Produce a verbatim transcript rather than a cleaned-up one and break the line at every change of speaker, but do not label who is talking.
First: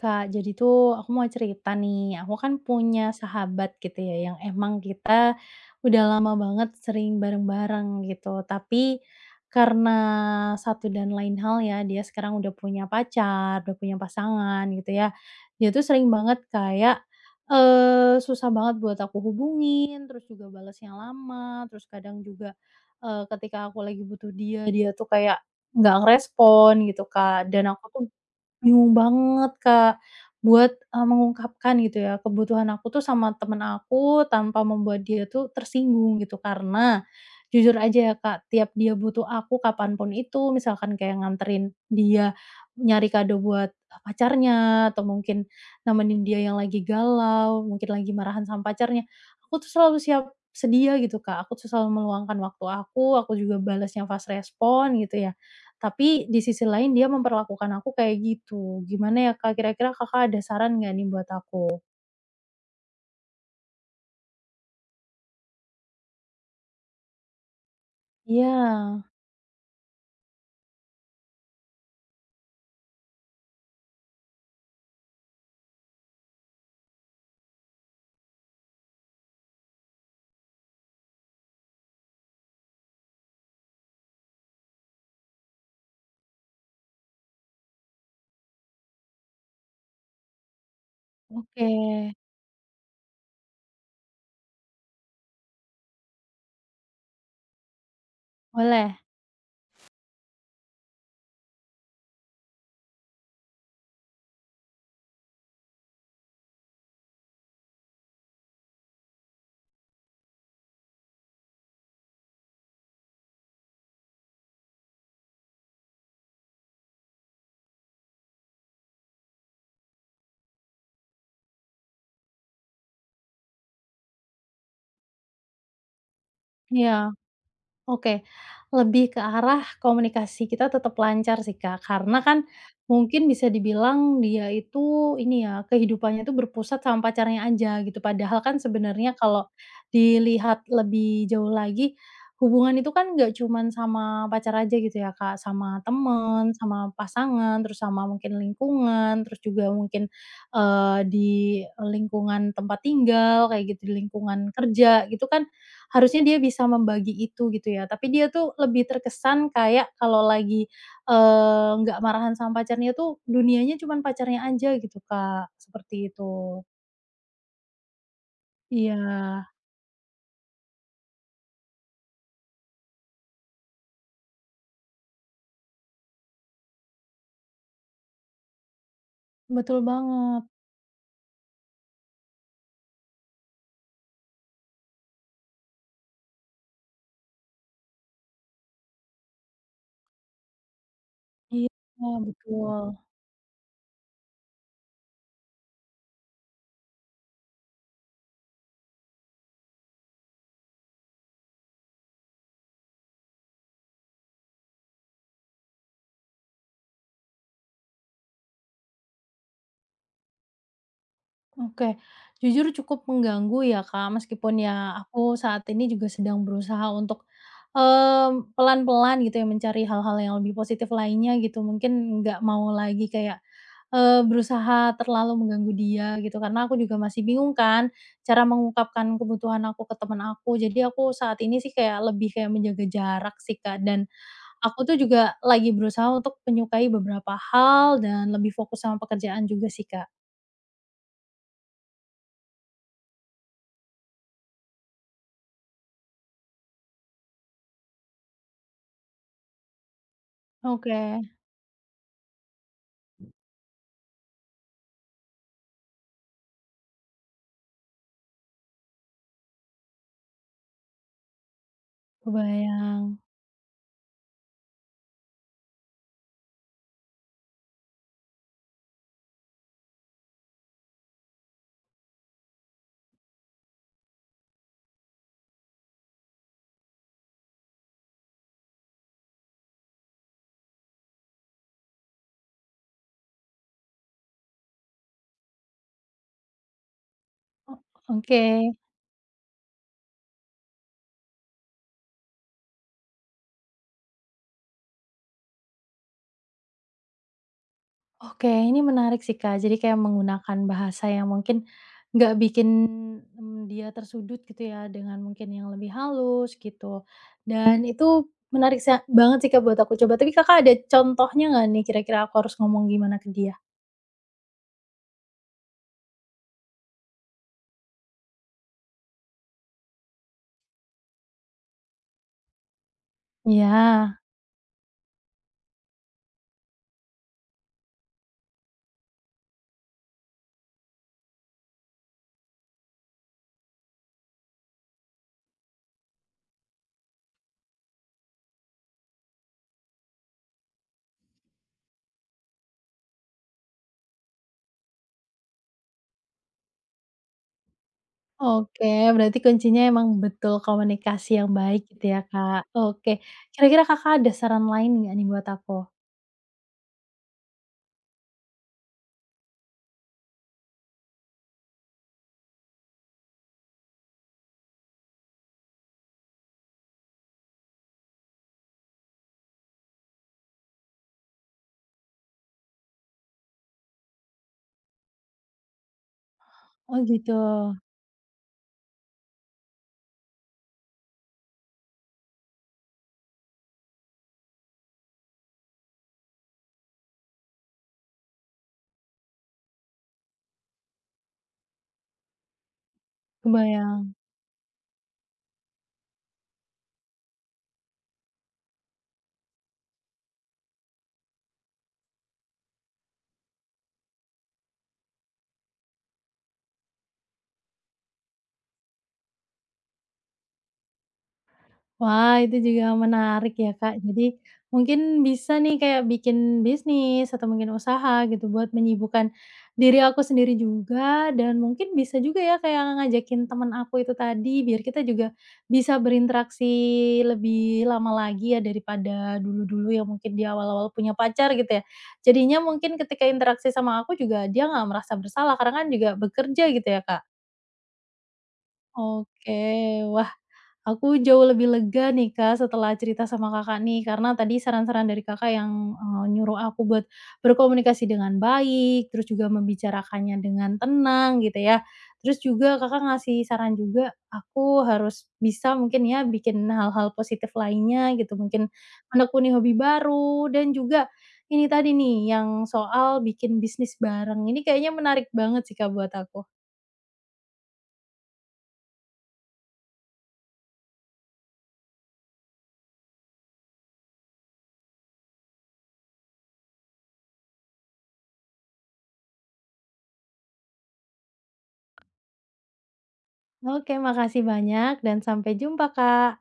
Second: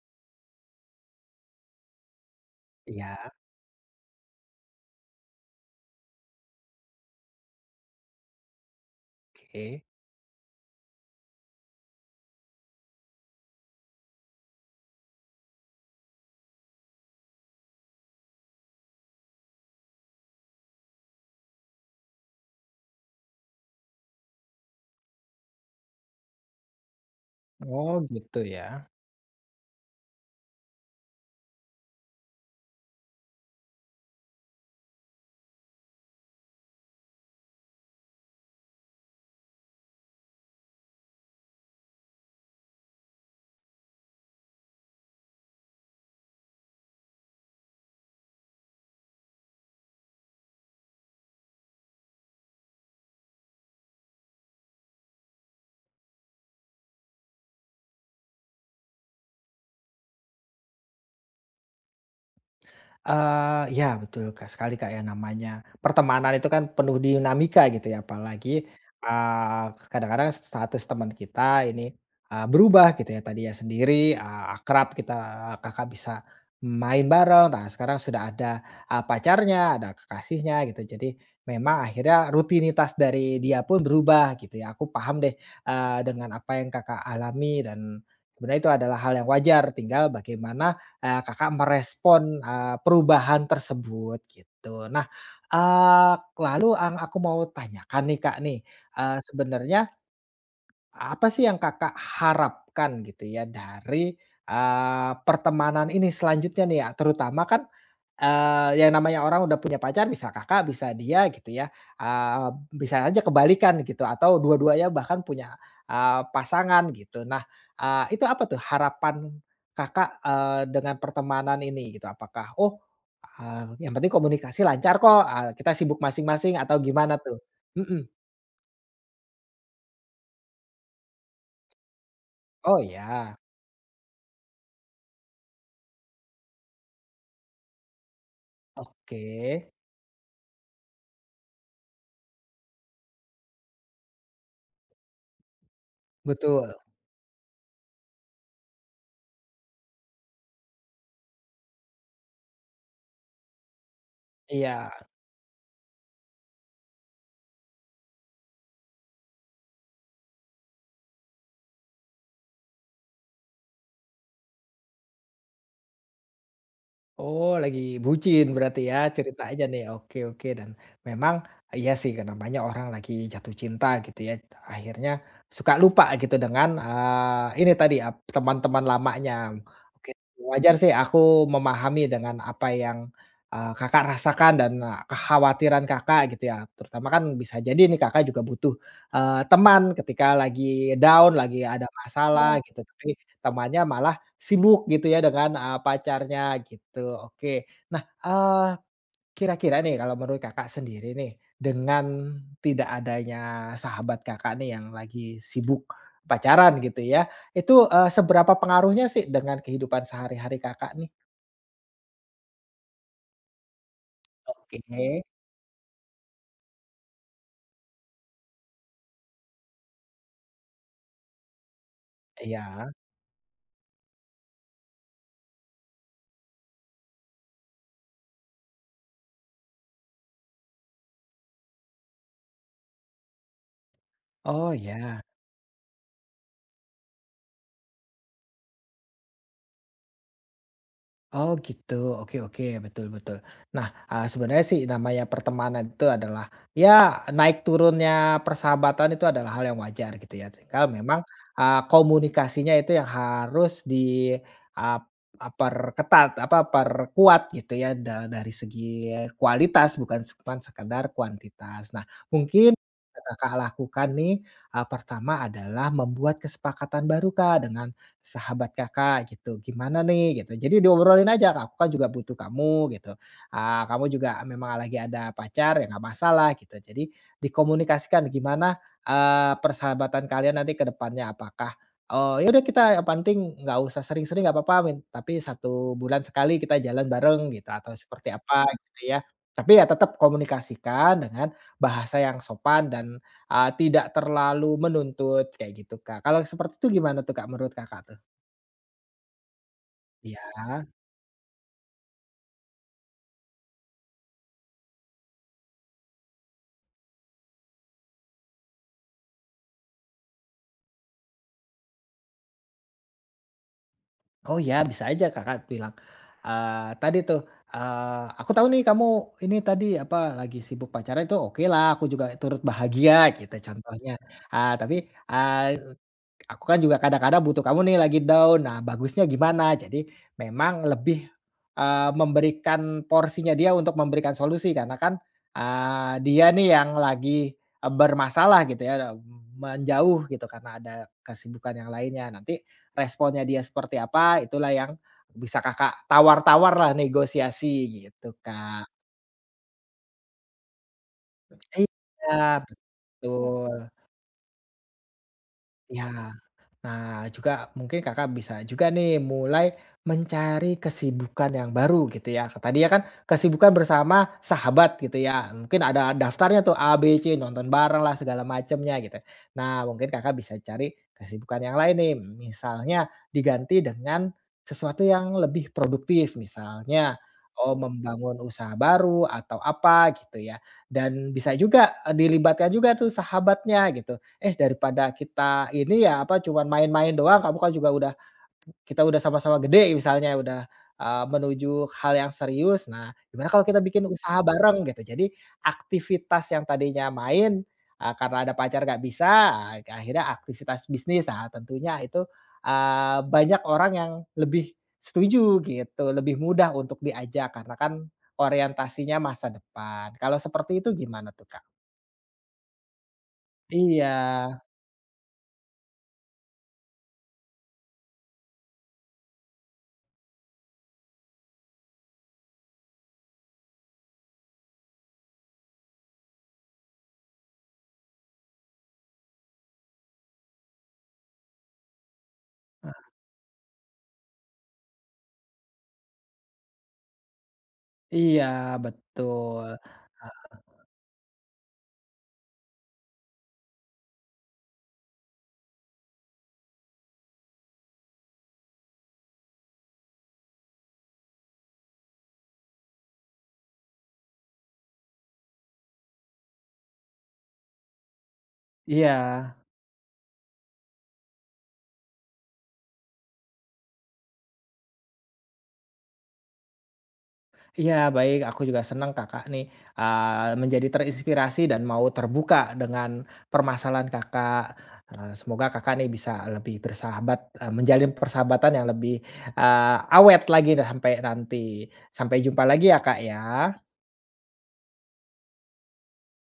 Kak, jadi tuh aku mau cerita nih. Aku kan punya
Iya,
sahabat gitu ya, yang emang kita udah lama banget sering bareng-bareng gitu. Tapi
oke.
karena satu dan lain hal ya, dia sekarang udah punya pacar, udah punya pasangan gitu ya. Dia tuh sering banget kayak eh susah banget buat aku hubungin, terus juga balasnya lama, terus kadang juga eh, ketika aku lagi butuh dia, dia tuh kayak nggak ngerespon gitu, Kak. Dan aku
Oh,
tuh
gitu ya.
bingung banget, Kak, buat, eee, mengungkapkan gitu ya kebutuhan aku tuh sama temen aku tanpa membuat dia tuh tersinggung gitu. Karena jujur aja ya, Kak, tiap dia butuh aku kapanpun itu, misalkan kayak nganterin dia nyari kado buat pacarnya atau mungkin nemenin dia yang lagi galau, mungkin lagi marahan sama pacarnya, aku tuh selalu siap sedia gitu, Kak. Aku tuh selalu meluangkan waktu aku, aku juga balasnya fast respon gitu ya. Tapi di sisi lain dia memperlakukan aku kayak gitu. Gimana ya, Kak, kira-kira Kakak ada saran nggak nih buat aku?
Eee, iya betul Kak, sekali Kak, ya namanya pertemanan itu kan penuh dinamika gitu ya
Iya,
apalagi, eee, kadang-kadang status teman kita ini, eee, berubah gitu ya tadi ya sendiri, eee, akrab kita Kakak bisa main bareng, nah sekarang sudah ada, eee, pacarnya, ada kekasihnya gitu jadi memang akhirnya rutinitas dari dia pun berubah gitu ya aku paham deh, eee, dengan apa yang Kakak alami dan sebenarnya itu adalah hal yang wajar tinggal bagaimana eee, Kakak
oke,
merespon, eee, perubahan tersebut gitu. Nah, eee, lalu yang aku mau tanyakan nih Kak nih,
boleh.
eee, sebenarnya apa sih yang Kakak harapkan gitu ya dari, eee, pertemanan ini selanjutnya nih ya? Terutama kan, eee, yang namanya orang udah punya pacar bisa Kakak, bisa dia gitu ya, eee, bisa aja kebalikan gitu atau dua-duanya bahkan punya, eee, pasangan gitu. Nah, eee, itu apa tuh harapan Kakak, eee, dengan pertemanan ini gitu? Apakah, "Oh, eee, yang penting komunikasi lancar kok, eee, kita sibuk masing-masing," atau
Iya.
gimana tuh? Mhm.
Oke, lebih ke arah komunikasi kita tetap lancar sih, Kak, karena kan
Oh
mungkin
ya,
bisa dibilang dia itu ini ya, kehidupannya itu berpusat sama pacarnya aja gitu, padahal kan sebenarnya
oke.
kalau dilihat lebih jauh lagi, hubungan itu kan nggak cuman sama pacar aja gitu ya, Kak, sama temen,
Betul,
sama pasangan, terus sama mungkin lingkungan, terus juga mungkin, eee, di lingkungan tempat tinggal kayak gitu, di lingkungan
iya.
kerja gitu kan harusnya dia bisa membagi itu gitu ya, tapi dia tuh lebih terkesan kayak kalau lagi, eee, nggak marahan sama pacarnya tuh dunianya cuman pacarnya aja gitu, Kak, seperti itu.
Oh, lagi bucin berarti ya
Iya,
ceritanya nih. Oke oke, dan memang iya sih namanya orang lagi jatuh cinta gitu ya, akhirnya suka lupa gitu dengan, eee, ini tadi ap teman-teman lamanya.
betul
Oke,
banget.
wajar sih aku memahami dengan apa yang, eee, Kakak rasakan dan, eee, kekhawatiran Kakak gitu ya, terutama kan bisa jadi nih Kakak juga butuh, eee, teman ketika lagi down, lagi ada
Iya,
masalah Iya. gitu,
betul.
tapi temannya malah Sibuk gitu ya dengan, eee, pacarnya gitu, oke. Nah, eee, kira-kira nih kalau menurut Kakak sendiri nih, dengan tidak adanya sahabat Kakak nih yang lagi sibuk pacaran gitu ya, itu, eee, seberapa pengaruhnya sih dengan kehidupan sehari-hari Kakak nih?
Oke, jujur cukup mengganggu ya, Kak, meskipun
Oke.
ya aku saat ini juga sedang berusaha untuk, mmm, pelan-pelan gitu ya mencari hal-hal yang lebih positif lainnya gitu, mungkin nggak
Oke,
mau
iya.
lagi kayak, eee, berusaha terlalu mengganggu dia gitu, karena aku juga masih bingung kan cara mengungkapkan kebutuhan aku ke teman aku. Jadi aku saat ini sih kayak lebih kayak menjaga jarak sih, Kak, dan
Oh,
aku tuh
ya.
juga lagi berusaha untuk menyukai beberapa hal dan lebih fokus sama pekerjaan juga sih, Kak.
Oh gitu, oke oke, betul betul. Nah, eee, sebenarnya sih namanya pertemanan itu adalah, ya naik turunnya persahabatan itu adalah hal yang wajar gitu ya, tinggal memang,
Oke.
eee, komunikasinya itu yang harus di, eee, eee, perketat, apa, perkuat gitu ya, da dari segi kualitas bukan cuman sekedar kuantitas. Nah, mungkin
Kebayang.
yang Kakak lakukan nih, eee, pertama adalah membuat kesepakatan baru Kak dengan Sahabat Kakak gitu, "Gimana nih?" gitu. Jadi diobrolin aja, kak "Aku kan juga butuh kamu," gitu, ah kamu juga memang lagi ada pacar, ya nggak masalah," gitu. Jadi dikomunikasikan gimana, eee, persahabatan kalian nanti ke depannya. Apakah, oh "Ya udah kita yang penting nggak usah sering-sering nggak apa-apa min tapi satu bulan sekali kita jalan bareng," gitu,
Oh,
atau seperti
oke.
apa gitu ya. Tapi ya tetap komunikasikan dengan bahasa yang sopan dan, eee, tidak terlalu menuntut kayak gitu, Kak. Kalau seperti itu gimana tuh, Kak, menurut Kakak tuh?
Oke, ini menarik sih, Kak. Jadi kayak
Iya.
menggunakan bahasa yang mungkin nggak bikin, mmm, dia tersudut gitu ya, dengan mungkin yang lebih halus gitu. Dan itu menarik sa banget sih, Kak, buat aku coba. Tapi Kakak ada contohnya nggak nih, kira-kira aku harus ngomong gimana ke dia?
Oh ya, bisa aja Kakak bilang, eee, tadi tuh, eee, "Aku tahu nih kamu ini tadi, apa, lagi sibuk pacaran itu oke lah, aku juga turut bahagia," gitu contohnya.
Ya,
Eee, tapi, eee Aku kan juga kadang-kadang butuh kamu nih lagi down. Nah, bagusnya gimana? Jadi memang lebih, eee, memberikan porsinya dia untuk memberikan solusi karena kan, eee, dia nih yang lagi, eee, bermasalah gitu ya, menjauh gitu karena ada kesibukan yang lainnya. Nanti responnya dia seperti apa, itulah yang bisa Kakak tawar tawar lah negosiasi gitu, Kak.
oke. Berarti kuncinya emang betul komunikasi yang baik gitu ya, Kak.
Iya,
Oke. Kira-kira
betul.
Kakak ada saran lain nggak nih buat aku?
Ya. Nah, juga mungkin Kakak bisa juga nih mulai mencari kesibukan yang baru gitu ya. Tadi ya kan kesibukan bersama sahabat gitu ya. Mungkin ada daftarnya tuh a b c, nonton bareng lah segala macemnya gitu. Nah, mungkin Kakak bisa cari kesibukan yang lain nih. Misalnya diganti dengan sesuatu yang lebih produktif.
Oh
Misalnya
gitu,
oh membangun usaha baru atau apa gitu ya. Dan bisa juga eh, dilibatkan juga tuh sahabatnya gitu Eh, daripada kita ini ya, apa, cuman main-main doang, kamu kan juga udah kita udah sama-sama gede misalnya, udah, eee, menuju hal yang serius. Nah, gimana kalau kita bikin
kebayang.
usaha bareng gitu. Jadi aktivitas yang tadinya main, eee, karena ada pacar nggak bisa, ah, akhirnya aktivitas bisnis. Nah, tentunya itu, eee, banyak orang yang lebih setuju gitu, lebih mudah untuk diajak karena kan orientasinya masa depan. Kalau seperti itu gimana tuh, Kak?
Wah, itu juga menarik ya, Kak.
Iya
Jadi mungkin bisa nih kayak bikin bisnis atau mungkin usaha gitu buat menyibukkan diri aku sendiri juga dan mungkin bisa juga ya kayak ngajakin teman aku itu tadi biar kita juga bisa berinteraksi lebih lama lagi ya daripada dulu-dulu yang mungkin di awal-awal punya pacar gitu ya. Jadinya mungkin ketika interaksi sama aku juga dia nggak merasa bersalah karena kan juga bekerja gitu ya, Kak.
iya,
Oke,
betul.
wah, aku jauh lebih lega nih Kak setelah cerita sama Kakak nih, karena tadi saran-saran dari Kakak yang, eee, nyuruh aku buat berkomunikasi dengan baik, terus juga membicarakannya dengan tenang gitu ya. Terus juga Kakak ngasih saran juga aku harus bisa mungkin ya bikin hal-hal positif lainnya gitu, mungkin
Iya
menekuni hobi baru dan juga ini tadi nih yang soal bikin bisnis bareng, ini kayaknya menarik banget sih Kak buat aku.
iya, baik, aku juga senang Kakak nih, eee, menjadi terinspirasi dan mau terbuka dengan permasalahan Kakak. Eee, semoga Kakak nih bisa lebih bersahabat, eee, menjalin persahabatan yang lebih, eee, awet lagi dah sampai nanti. Sampai jumpa lagi ya, Kak, ya.
Oke makasih banyak dan sampai jumpa Kak.